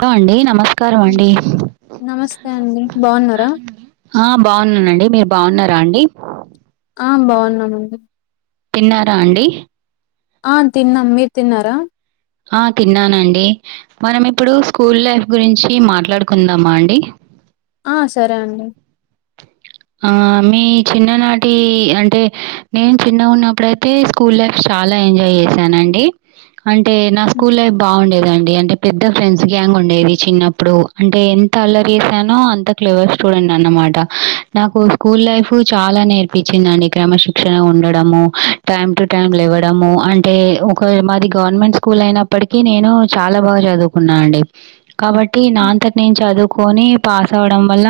Hello అండి నమస్తే నమస్తే అండి బాగున్నారా ఆ బాగున్నానండి మీరు బాగున్నారా అండి ఆ బాగున్నామండి తిన్నారా అండి ఆ తిన్నాం మీరు తిన్నారా ఆ తిన్నానండి మనం ఇప్పుడు స్కూల్ లైఫ్ గురించి మాట్లాడుకుందా మా అండి ఆ సరే అండి ఆ మీ చిన్ననాటి అంటే నేను చిన్న ఉన్నప్పుడయితే స్కూల్ లైఫ్ స్టా చాలా ఎంజాయ్ చేశానండి అంటే నా ఉమ్, స్కూల్ లైఫ్ బాగుండేదండి అంటే పెద్ద ఫ్రెండ్స్ గ్యాంగ్ ఉండేది. చిన్నప్పుడు అంటే తల తిసానో అంత క్లోజ్ స్టూడెంట్ అన్నమాట నాకు స్కూల్ లైఫ్ చాలా నేర్పించిందండి క్రమశిక్షణ ఉండడము టైమ్ టు టైమ్ లేవ లేవడం అంటే ఒక మాది గవర్నమెంట్ స్కూల్ అయినప్పటికీ నేను చాలా బాగా చదువుకున్నానుఅండి కాబట్టి నా అంతటి నేను చదువుకొని పాస్ అవడం వల్ల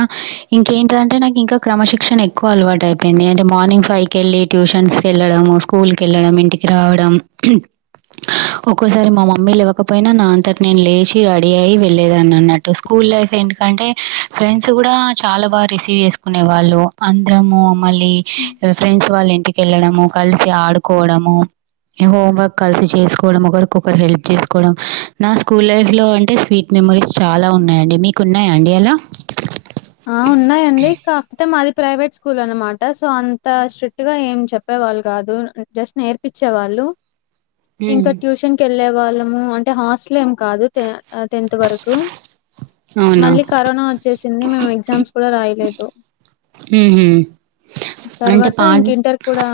ఇంకేంటిదంటే నాకు ఇంకా క్రమశిక్షణ ఎక్కువ అలవాటు అయిపోయింది అంటే మార్నింగ్ ఫైవ్ కెల్లి ట్యూషన్స్ కి వెళ్లడం స్కూల్ కి వెళ్లడం ఇంటికి రావడం ఒక్కోసారి మా మమ్మీ లేవ్వకపోయినా నా అంతటి నేను లేచి రెడీ అయి వెళ్లేదాని అన్నట్టు స్కూల్ స్కూల్ లైఫ్ ఏంటంటే ఫ్రెండ్స్ కూడా చాలా బాగా రిసీవ్ చేసు కునే వాళ్ళు అందరము మళ్ళీ ఉమ్. ఫ్రెండ్స్ వాళ్ళ ఇంటిక వెళ్ళడము కలిసి ఆడుకోవడం మో హోంవర్క కలిసి చేసుకోవడం ఒకరికొకరు హెల్ప్ చేసుకోవడం నా స్కూల్ లైఫ్ లో అంటే స్వీట్ మెమ మెమోరీస్ చాలా ఉన్నాయండి మీకు ఉన్నాయండి అలా ప్రస్తుతం అది ప్రైవేట్ స్కూల్ అన్నమాట సో అంత స్ట్రిక్ట్ గా ఏం చెప్పేవాళ్ళు కాదు జస్ట్ నేర్పిచ్చి వచ్చేవాళ్లు హ్మ్. ఇంకా ట్యూషన్ కి వెళ్లే వాళ్ళము అంటే హాస్టల్ కాదు తే ఆ టెన్త్ వరకు అవునా? మళ్ళీ కరోనా వచ్చేసింది మేమ్ ఎగ్జామ్స్ కూడా రాయలేదు హుహు. అంటే తర్వాత పాట్ ఇంక ఇంటర్ కూడా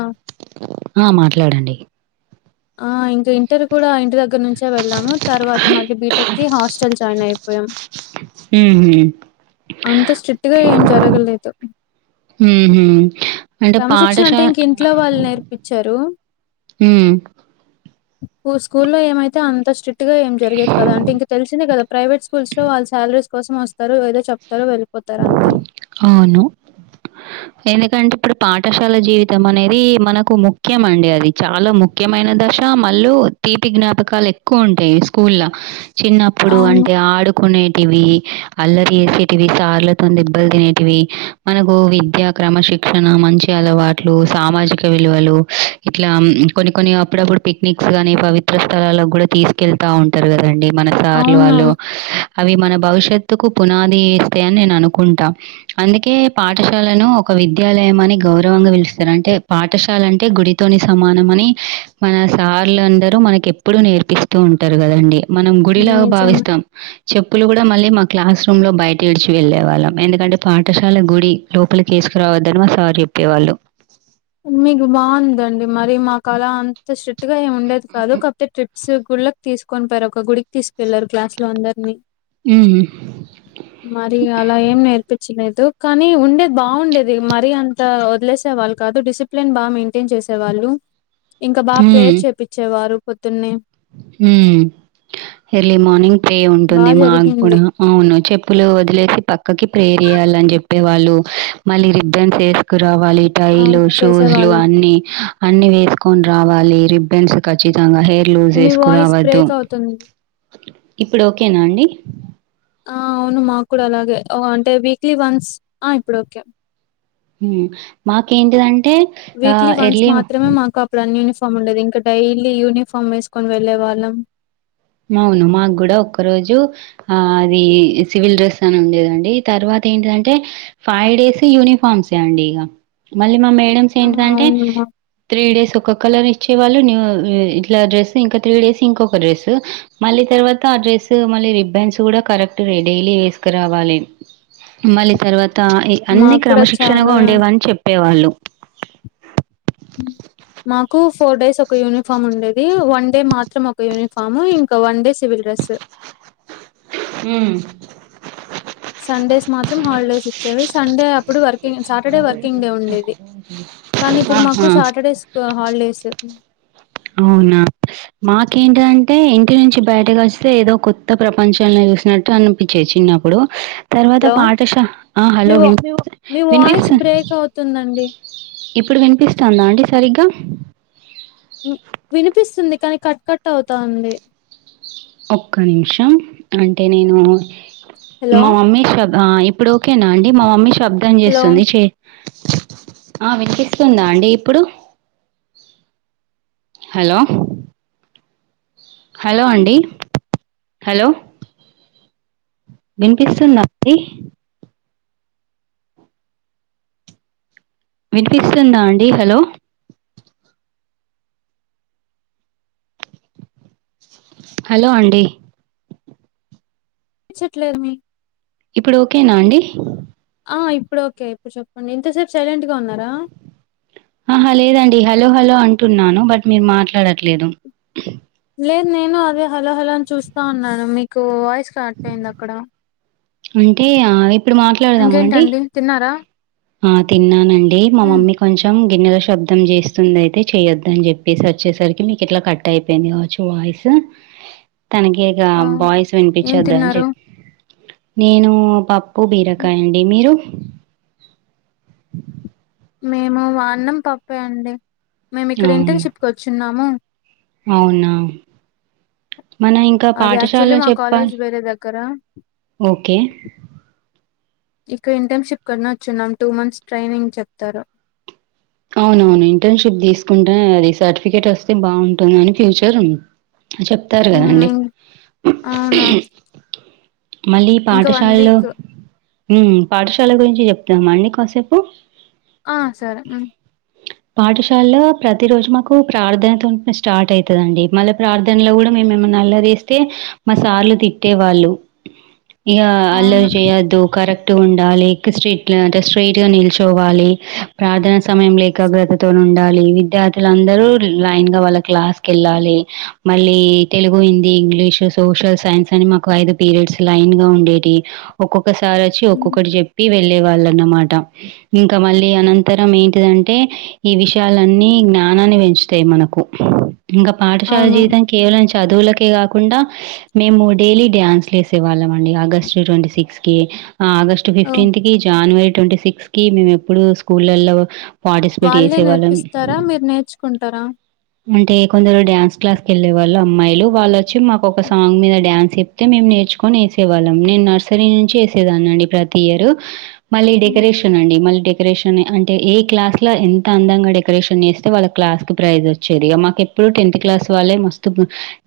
ఆ! మాట్లాడండి. ఆ ఇంకా ఇంటర్ కూడా ఇంటి దగ్గర నుంచి వెళ్ళాము తర్వాత మళ్ళీ బీటెక్కిి హాస్టల్ జాయిన్ అయిపోయాము. ఉహు అంత స్ట్రిక్ట్ గా ఏం జరగలేదు హుహు. అంటే క్రమశిక్షణ అంటే పాఠశా ఇంక‌ ఇంట్లో వాళ్ళు నేర్పించారు. హ్మ్. కు స్కూల్లో ఏమైతే అంత స్ట్రిక్ట్ గా ఏం జరిగేది. కదా అంటే ఇంక తెలిసిందే కదా ప్రైవేట్ స్కూల్స్ లో వాళ్ళ శాలరీ కోసం వస్తారు. ఏదో చెప్తారో వెళ్ అవును ఎందుకంటే ఇప్పుడు పాఠశాల జీవితం అనేది మనకు ముఖ్యం అండి అది చాలా ముఖ్యమైన దశ మళ్ళు తీపి జ్ఞాపకాలు ఎక్కువ ఉంటాయి స్కూల్ ల చిన్నప్పుడు అవును అంటే ఆడుకునేటివి అల్లరి వేసేటివి సార్ దెబ్బలు తినేవి మనకు విద్యా క్రమ శిక్షణ మంచి అలవాట్లు సామాజిక విలువలు ఇట్లా కొన్ని కొన్ని అప్పుడప్పుడు పిక్నిక్స్ గానీ పవిత్ర స్థలాాలకు కూడా తీసుకెళ్త ఉంటారు కదండి మన సార్లు అవును వాళ్ళు అవి మన భవిష్యత్తుకు పునాది ఇస్తే అని నే అనుకుంటా అందుకే పాఠశాలను ఒక విద్యాలయం అని గౌరవంగా పిలుస్తారు. అంటే పాఠా పాఠశాలంటే గుడితోని సమానం అని మన సార్లుందరూ మనకి ఎప్పుడుూ నేర్పిస్తూ ఉంటారు కదండి మనం గుడిలాగా నిజమే భావిస్తాం చెప్పులు కూడా మళ్ళీ మా క్లాస్ రూమ్ లో బయటచు వెళ్ళే వాళ్ళం ఎందుకంటే పాఠశాల గుడి లోపలికి వేసుకురావద్దని మా సార్ చెప్పేవాళ్ళు మీకు బాగుందండి మరి మా కళ అంత స్ట్రిక్ట్ గా ఏమి ఉండేది కాదు కాకపోతే ట్రిప్ సర్ గుళ్ళకి తీసుకొనిపోయారు ఒక గుడికి తీసుకెళ్లారు గ్లాస్ లో అందరిని హ్మ్. మరి అలా ఏం నేర్పించిలేదు కానీ ఉండేది. బాగుండేది మరి అంత వదిలేసే వాళ్ళ కాదు డిసిప్లిన్ బాగా మెయింటైన్ చేసేవాళ్ళు ఇంకా బాగా ప్రేయర్ చేపించేవారు పొద్దున్నే హు ఎర్లీ మార్నింగ్ ప్రే ఉంటుంది బాగా మాకు కూడా జరిగింది అవును చెప్పులు వదిలేసి పక్కకి ప్రేర్ చేస్ నిలబడలని చెప్పేవాళ్ళు మళ్ళీ రిబ్బన్స్ వేసుకు రావాలి టైలు అవును షూస్లు చేసేవాళ్ళం అన్ని అన్ని వేసుకుని రావాలి రిబ్బెన్స్ ఖచ్చితంగా హెయిర్ గ్లూజ్ మీ వాయిస్ వేసుకురావద్దు బ్రేక్ అవుతుంది ఇప్పుడు ఓకేనా అండి ఆ అవును మాకు కూడా అలాగే అంటే వీక్లీ వన్స్ ఆ ఇప్పుడు ఓకే మాకేంటిదండి వీక్లీ వన్స్ మాత్రమే మాకు అప్పుడు యూనిఫార్ ఫా ఉండది ఇంకా డైలీ యూనిఫామ్ వేసుకొని వెళ్ళే వాళ్ళం అవును మాకు కూడా ఒక్క రోజు ఆ అది సివిల్ డ్రెస్ అని ఉండేదండి తర్వాత ఏంటంటే ఫైవ్ డేస్ యూనిఫార్మ్స్ ఏ అండి ఇక మళ్ళీ మా ఆహా ఏంటంటే అవును మా త్రీ డేస్ ఒ కలర్ ఇ వేవాళ్ళు నవవు ఇట్లా డ్రెస్ ఇంకా త్రీ డేస్ ఇంకొక డ్రెస్ మళ్ళీ తర్వాత ఆ డ్రెస్ మళ్ళీ రిబన్స్ కూడా కరెక్ట్ డైలీ వేసుకురావాలి మళ్ళీ తర్వాత అన్ని మాకు కూడా క్రమశిక్షణగా చాలా ఉండేవని చెప్పేవాళ్ళు హ్మ్. మాకు ఫోర్ డేస్ ఒక యూనిఫామ్ ఉండేది వన్ డే మాత్రం ఒక యూనిఫామ్ ఇంకా వన్ డే సివిల్ డ్రెస్ ఉమ్ సండేస్ మాత్రం హాలిడేస్ వచ్చేవి సండే అప్పుడు ఇప్పుడు వర్కింగ్ సాటర్డే వర్కింగ్ డే ఉండేది కానీ ఇప్పుడు ఆహా మాకు సాటర్డేస్ హాలిడేస్ అవునా మాకేంటంటే ఇంటి నుంచి బయటకు వస్తే ఏదో కొత్త ప్రపంచంలో చూసినట్టు అనిపించేసి నప్పుడు. తర్వాత హలో పాఠశ ఆ మీ హలో వా వి మీ వాయిస్ విన్పిస్తోందా? బ్రేక్ అవుతుందండి ఇప్పుడు వినిపిస్తుందా అండి సరిగ్గా వినిపిస్తుంది కానీ కట్ కట్ అవుతుంది. ఒక్క నిమిషం, అంటే నేను హలో మా మమ్మీ శ్ర ఇప్పుడు ఓకేనా అండి మా మమ్మీ శబ్దం హలో చేస్తుంది చే ఆ వినిపిస్తుందా అండి ఇప్పుడు. హలో! హలో! అండి హలో వినిపిస్తుందా అండి. వినిపిస్తుందా అండి హలో! హలో! అండి. వినిపించట్లేదు మీ ఇప్పుడు ఓకేనా అండి ఇప్పుడు ఓకే ఇప్పుడు చెప్పండి ఇంతసేపు సైలెంట్గా ఉన్నారా? ఆహా! లేదండి హలో హలో అంటున్నాను బట్ మీరు మాట్లాడట్లేదు. లేదు. నేను అదే హలో హలో అని చూస్తా ఉన్నాను. మీకు వాయిస్ కట్ అయింది అక్కడ అంటే ఇప్పుడు మాట్లాడదామా అండి. ఇంకేంటండి తిన్నారా ఆ తిన్నానండి మా ఉమ్, మమ్మీ కొంచెం గిన్నెల శబ్దం చేస్తుంది. అయితే చేయొద్దు అని చెప్పేసి వచ్చేసరికి మీకు ఇట్లా కట్ అయిపోయింది కావచ్చు వాయిస్. తనకిక ఆ వాయిస్ ఏం వినిపించొద్దు అని తిన్నారు చెప్పి నేను పా పప్పు బీరకాయ అండి మీరు [inaudible] మేము అన్నం పప్పే అండి. మేము ఇక్కడ అవును ఇంటర్న్షిప్ క వచ్చినాము. అవునా మన ఇంకా అది యాక్చువల్లీ పాఠశాల్లో మా కాలేజ్ చెప్పాలి వేరే దగ్గర ఓకే [inaudible] ఇక ఇంటర్న్షిప్ కన్నా వచ్చున్నాం టూ మంత్స్ ట్రైనింగ్ చెప్తారు. అవునవును ఇంటర్న్షిప్ తీసుకుంటే అది సర్టిఫికెట్ వస్తే బాగుంటుంది అని ఫ్యూచర్ ఉ చెప్తారు మ్మ్ కదాండి. ఇం అవును మళ్ళీ ఇంకా వన్ పాఠశాలలో వీక్ ఉమ్ పాఠశాల గురించి చెప్తామా అండి కాసేపు ఆ సరే పాఠశాలలో ప్రతిరోజు మాకు ప్రార్థనతో ఉ స్టార్ట్ అవుతుందండి. మళ్ళీ ప్రార్థనలో కూడా మేమేమన్నా నల్ల తీస్తే మాసార్లు తిట్టే వాళ్ళు. ఇక అల్లరి అవును చేయొద్దు కరెక్ట్ ఉండాలి స్ట్రట్ అంటే స్ట్రయిట్ గా నిల్చోవాలి ప్రార్థనా సమయం లో ఏకాగ్రతతో ఉండాలి విద్యార్థులందరూ లైన్ గా వాళ్ళ క్లాస్ కి వెళ్ళాలి. మళ్ళీ Telugu, Hindi English, social, science అని మాకు ఐదు పీరియడ్స్ లైన్ గా ఉండేవి. ఒక్కొక్కసార్ వచ్చి హ్మ్. ఒక్కొక్కటి చెప్పి వెళ్ళే వాళ్ళన్నమాట. ఇంకా మళ్ళీ అనంతరం ఏంటిదంటే ఈ విషయాలన్నీ జ్ఞా జ్ఞానాన్ని పెంచుతాయి మనకు ఇంకా పాఠశాల అవును జీవితం కేవలం చదువులకే కాకుండా, మేము డైలీ డ్యాన్స్ క్లాస్ అండి ఆగస్ట్ ట్వంటీసిక్త్ కి ఆగస్ట్ ఓహ్! ఫిఫ్టీన్త్ కి జనవరి ట్వంటీ సిక్స్ కి మేము ఎప్పుడూ స్కూళ్ళలో హా వాళ్ళే నేర్పిస్తారా మీరు నేర్చుకుంటారా అంటే కొందరు డ్యాన్స్ క్లాస్ కి వెళ్ళే వాళ్ళు అమ్మాయిలు వాళ్ళు వచ్చి మాకు ఒక సాంగ్ మీద డ్యాన్స్ చెప్తే మేం నేర్చుకోని వేసేవాళ్ళం నేను నర్సరీ నుంచి వేసేదాన్ని అండీ ప్రతి ఇయరు మళ్లి హ్మ్. డెకరేషన్ అండి మల్ డెక్ డెకరేషన్ అంటే ఏ క్లాస్లో ఎంత అందంగా డెకరేషన్ చేస్తే వాళ్ళ క్లాస్ కి ప్రైజ్ వస్తుంది వచ్చేది మాకు ఎప్పుడు టెన్త్ క్లాస్ వాళ్ళే మస్తు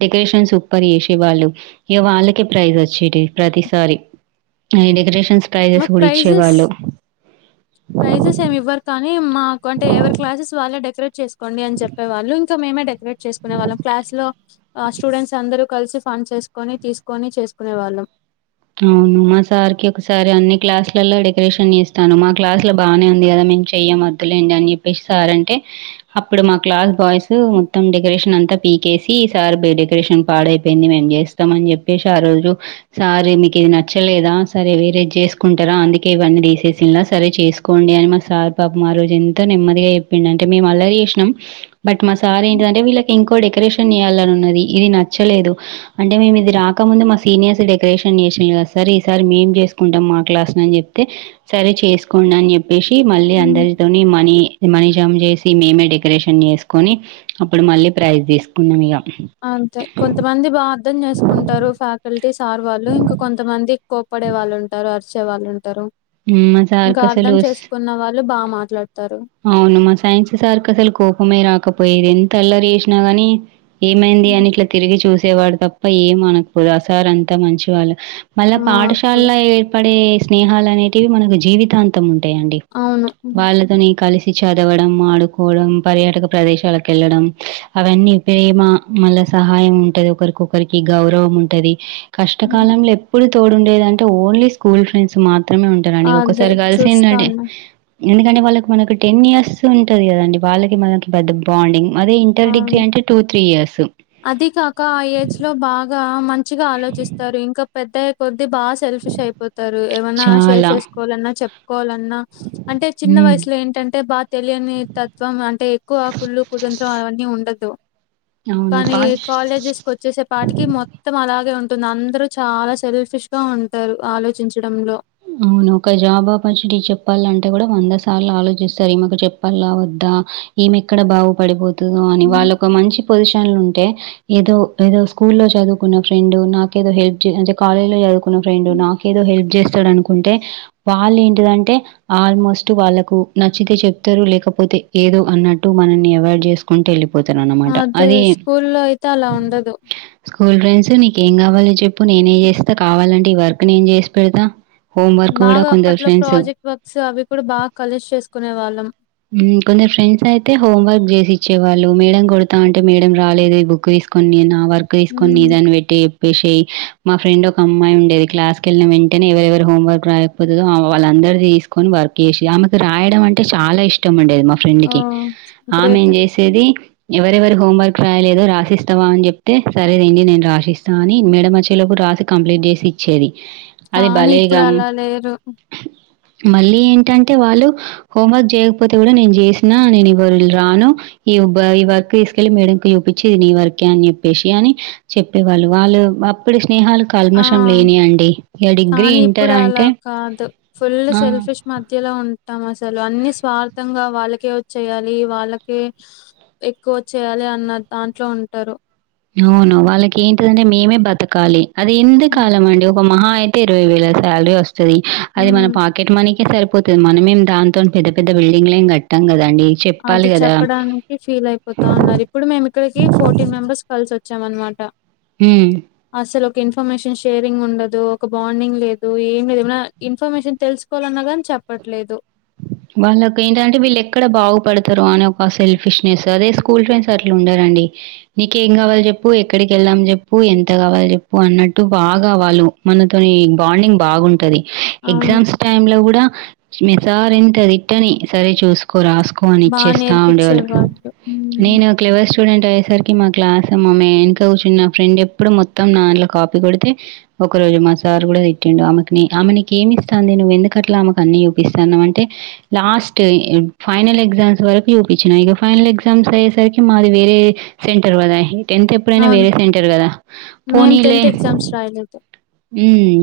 డెకరేషన్ సూపర్ చేసే వాళ్ళు ఇగ వాళ్ళకి ప్రైజ్ వచ్చేది ప్రతిసారి నేను డెకరేషన్స్ ప్రైజెస్ మాకు గూడా ప్రైజెస్ ఇచ్చేవాళ్ళు. ప్రైజెస్ ఏమి ఇవ్వరు కానీ మాకు అంటే ఎవరి క్లాసెస్ వాళ్ళు వాళ్లే డెకరేట్ చేసుకోండి అని చెప్పేవాళ్ళు ఇంకా మేమే డకరేట్ చేసుకునే వాళ్ళం క్లాస్ లో ఆ స్టూడెంట్స్ అందరూ కలిసి ఫండ్స్ వేసుకొని తీసుకొని చేసుకునేవాళ్ళం అవును మా సార్ కి ఒకసారి అన్ని క్లాస్ లలో డెకరేషన్ చేస్తాను మా క్లాస్ లో బాగానే ఉంది కదా ఇంకా చెయ్య వద్దులేండి అని చెప్పే సార్ అంటే అప్పుడు మా క్లాస్ బాయ్స్ మొత్తం డెకరేషన్ అంతా పీకేసి సార్ బ డెకరేషన్ పాడైపోయింది మేం చేస్తాం అని చెప్పేసి ఆ రోజు సార్ ఇది నచ్చలేదా సరే వేరేది చేసుకుంటారా అందుకే ఇవన్నీ తీసేసి ఇలా సరే చేసుకోండి అని మా సార్ పాపం ఆ రోజు ఎంత నెమ్మదిగా చెప్పిండు అంటే మేము అల్లరి చేసినాం బట్ మా సార్ ఏంటిది వాళ్ళం అంటే వీళ్ళకి ఇంకోటి డెకరేషన్ చేయాలి అని ఉన్నది ఇది నచ్చలేదు ఆ అంటే మేము ఇది రాకముందు మా సీనియర్స్ డెకరేషన్ చేసి సార్ ఈసారి మేం చేసుకుంటాం మా క్లాస్ ను అని చెప్తే సరే చేసుకోండి అని చెప్పి చెప్పేసి మళ్ళీ అందరితోని మనీ ది మనీజామ్ చేసి మేమే డెకరేషన్ చేసుకొని అప్పుడు మళ్ళీ ప్రైజ్ తీసుకున్నాం ఇగ అంతే కొంతమంది బా అర్థం చేసుకుంటారు ఫ్యాకల్టీ సార్ వాళ్ళు ఇంకా కొంతమంది కోప్పడే వాళ్ళు ఉంటారు అరిచే వాళ్ళు ఉంటారు మ్, మా ఇంకా సార్కి అర్థం అసలు స్- చేసుకున్న వాళ్ళు బా మాట్లాడుతారు అవును మా సైన్స్ సార్ కి అసలు కోపమే రాకపోయేది ఎంత అల్లరి చేసినా గాని ఏమైంది హ్మ్. అని ఇట్లా తిరిగి చూసేవాడు తప్ప ఏం అనకపోడు ఆ సార్ అంతా మంచి వాళ్ళు మళ్ళా మాకు కూడా పాఠశాలలో ఏర్పడే స్నేహాలు అనేటివి మనకు జీవితాంతం ఉంది ఉంటాయి అండీ అవును హ్మ్. వాళ్ళతోని కలిసి చదవడం ఆడుకోవడం పర్యాటక ప్రదేశాలకు వెళ్ళడం అవన్నీ ప్రేమ మళ్ళ సహాయం ఉంటది ఒకరికొకరికి గౌరవం ఉంటది హ్మ్. కష్టకాలంలో ఎప్పుడు తోడుండేది అంటే ఓన్లీ స్కూల్ ఫ్రెండ్స్ మాత్రమే మాత్రమే ఉంటారండి అదే ఒక్కసారి కలిసిండంటే చూస్తాను ఎందుకంటే వాళ్ళకి మనకు టెన్ ఇయర్స్ ఉంటది కదండి వాళ్ళకి మనకి పెద్ద బాండింగ్ అదే ఇంటర్ డిగ్రీ అవును అంటే టూ త్రీ ఇయర్సు అది కాక ఆ ఏజ్ లో బాగా మంచిగా ఆలోచిస్తారు ఇంకా పెద్దగయ్యే కొద్ది అది బాగా సెల్ఫిష్ అయిపోతారు ఏమన్నా షేర్ చాలా. చేసుకోవాలన్నా చెప్పుకోవాలన్నా అంటే చిన్న హ్మ్. వయసు అసలు ఏంటంటే బాగా తెలియని తత్వం అంటే ఎక్కువ కుళ్ళు కుతంత్రం అవన్నీ ఉండదు అవును. కానీ పాటి కాలేజెస్ కి వచ్చేసే పాటికి మొత్తం అలాగే ఉంటుంది ఉంటుంది అందరు చాలా సెల్ఫిష్ గా ఉంటారు ఆలోచించడంలో అవును ఒక జాబ్ ఆపర్చునిటీ చెప్పాలంటే కూడా వంద సార్లు ఆలోచిస్తారు ఈమె కు చెప్పాల్ల వద్ద వద్ద ఈమె ఎక్కడ బాగు పడిపోతుందో అని వాళ్ళకి ఒక మంచి పొజిషన్ ఉంటే ఏదో ఏదో స్కూల్లో చదువుకున్న ఫ్రెండ్ నాకేదో హెల్ప్ అంటే కాలేజ్ లో ఆదుకున్న ఫ్రెండ్ నాకేదో హెల్ప్ చేస్ అనుకుంటే వాళ్ళు ఏంటిదంటే ఆల్మోస్ట్ వాళ్ళకు నచ్చితే చెప్తారు లేకపోతే ఏదో అన్నట్టు మనల్ని అవాయిడ్ చేసుకుంటూ వెళ్ళిపోతే పోతారు అన్నమాట అదే అది స్కూల్లో అయితే అలా ఉండదు స్కూల్ ఫ్రెండ్స్ నీకేం కావాలో చెప్పు నేనేం చేస్తా కావాలంటే ఈ వర్క్ నేను చేసి పెడతా హోమ్ వర్క్ గూడా బాగా కొందరు అప్పట్లో ఫ్రెండ్స్ ప్రాజెక్ట్ వర్క్స్ అవి కూడా బాగా కలిసి చేసుకునే వాళ్ళం కొందరు ఫ్రెండ్స్ అయితే హోం వర్క్ చేసి ఇచ్చేవాళ్ళు మేడం కొడతా అంటే మేడం రాలేదు ఈ బుక్ ఇ తీసుకొని నా వర్క్ తీసుకొని దాన్ని పెట్టి చెప్పేసి మా ఫ్రెండ్ ఒక అమ్మాయి ఉండేది క్లాస్ క వెళ్ళిన వెంటనే ఎవరెవరు హోంవర్క్ రాకపోతుదో వాళ్లందర్ది తీసుకొని వా వర్క్ చేసి ఆమెకు రాయడం అంటే చాలా ఇష్ ఇష్టం ఉండేది మా ఫ్రెండ్ ఓ కి ఆమె ఏం గ్రేట్ చేసేది ఎవరెవరూ హోమ్ వర్క్ రాయలేదు రాసిస్తావా అని చెప్తే సరేదండి నేను రాసిస్తా అని మేడమ్ వచ్చేలోపు రాసి కంప్లీట్ చేసి ఇచ్చేది అది కానీ భలే ఇప్పుడు గమ్ అలా లేరు మళ్ళీ ఏంటం టే వాళ్ళు హోంవర్క్ చేయకపో పోతే కూడా నేను చేసినా నేను ఇవాళ రాను ఈ ఈ వర్క్ తీసుకెళ్ళి మేడం చూపించి నీ వర్క్ అని చెప్పేసి అని చెప్పేవాళ్ళు వాళ్ళు అప్పుడు స్నేహాలు ఆ కల్మషం లేని అండి డిగ్రీ కానీ ఇంటర్ ఇప్పుడు అలా అంటే కాదు ఫుల్ ఆ! సెల్ఫిష్ మధ్యలో ఉంటాం అసలు అన్ని స్వార్థంగా వాళ్ళకే వచ్చేయాలి వాళ్ళకే ఎక్కువ చేయాలి అన్నా దాంట్లో ఉంటారు అవును వాళ్ళకి ఏంటిదంటే మేమే బతకాలి అది ఎందు కాలం అండి ఒక మహా అయితే ఇరవై వేల సాలరీ వస్తది అది మన హ్మ్ పాకెట్ మనీ కే సరి పోతది మనమేం దాంతో పెద్ద పెద్ద బిల్డింగ్ ఏం కట్టాం కదా అది చెప్పడానికి ఫీల్ అయిపోతాన్నది ఇప్పుడు మేము ఇక్కడికి ఫోర్టీన్ మెంబర్స్ కలిసి వ చ్చాం అనమాట ఉ ఇన్ఫర్మేషన్ షేరింగ్ ఉండదు ఒక బాండింగ్ లేదు ఏం లేదు ఏ ఇన్ఫర్మేషన్ తెలుసుకోవాలన్నా కానీ చెప్ చెప్పట్లేదు వాళ్ళకి ఏంటంటే వీళ్ళు ఎక్కడ బాగుపడతారో అని ఒక సెల్ఫిష్నెస్ అదే స్కూల్ ఫ్రెండ్స్ అట్లు ఉండార నీకేం కావాలి చెప్పు ఎక్కడికి వెళ్ళాం చెప్పు ఎంత కావాలి చెప్పు అన్నట్టు బాగా వాళ్ళు ఉక్మనతోని ఈ బాండింగ్ బాగుంటది అవును. ఎగ్జామ్స్ టైమ్ లో కూడా మీ సార్ ఇంత తిట్టని సరే చూసుకో కో రాసుకోని బా ఇచ్చేస్తా ఉండేవాళ్ళు నేర్పిచ్చేవాళ్ళు. హ్మ్. నేను క్లేవర్స్ స్టూడెంట్ అయ్యేసరికి మా క్లాస్ మా మేన్క కూర్చున్న నా ఫ్రెండ్ ఎప్పుడు మొత్తం దంట్లో కాపీ కొడితే ఒక రోజు మా సారు కూడా తిట్టిండు ఆమెకిని ఆమె నీకు ఏమిస్తాంది నువ్వుందుకట్లా ఆమెకు అన్ని చూపిస్తాన్నా అంటే లాస్ట్ ఫైనల్ ఎగ్జామ్స్ వరకు చూపించిన ఇక ఫైనల్ ఎగ్జామ్స్ అయ్యేసరికి మాది వేరే సెంటర్ కదా టెన్త్ ఎప్పుడైనా అవును. వేరే సెంటర్ కదా మేము పోనీలే ఎగ్జామ్స్ రాయలేదు. ఉ